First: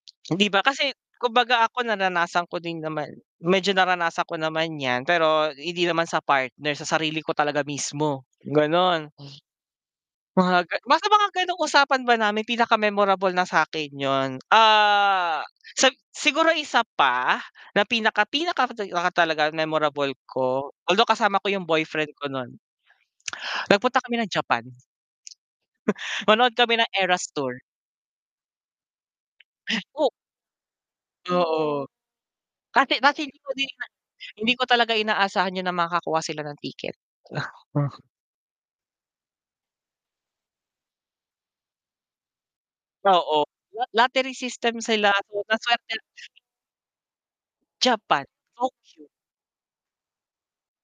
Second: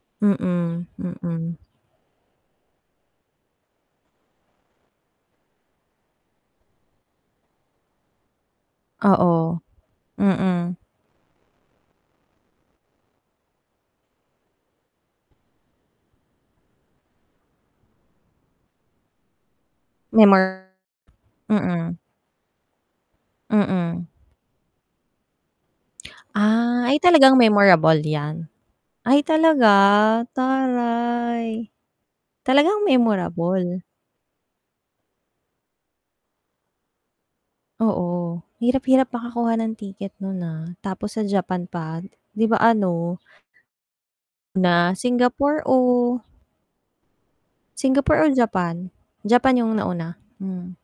Hindi ba? Mm, Kasi mm. kumbaga ako naranasan ko din naman, medyo naranasan ko naman yan pero hindi naman sa partner, sa sarili ko talaga mismo, ganon. Oo, Mga ga mm. nasa mga ganong usapan ba namin pinaka-memorable na sa'kin yun, ah, sa siguro isa pa na pinaka pinaka ka talaga memorable ko, Memor although kasama ko yung mm. boyfriend ko nun. Nagpunta Mm. kami ng Japan. Manood kami Ah ng ay Eras talagang tour. memorable yan. Ay talaga O taray. Oo. Talagang Kasi kasi hindi ko din memorable. na hindi ko talaga inaasahan yun na makakuha sila ng ticket. Aha. Oo. Hirap hirap makakuha ng ticket nun, ha, tapos sa Japan pa, 'di ba? Ano Oo. La lottery system Na sila ano, na Singapore swerte o? Japan, Singapore or Japan? [unintelligible] Japan yung nauna? Mm.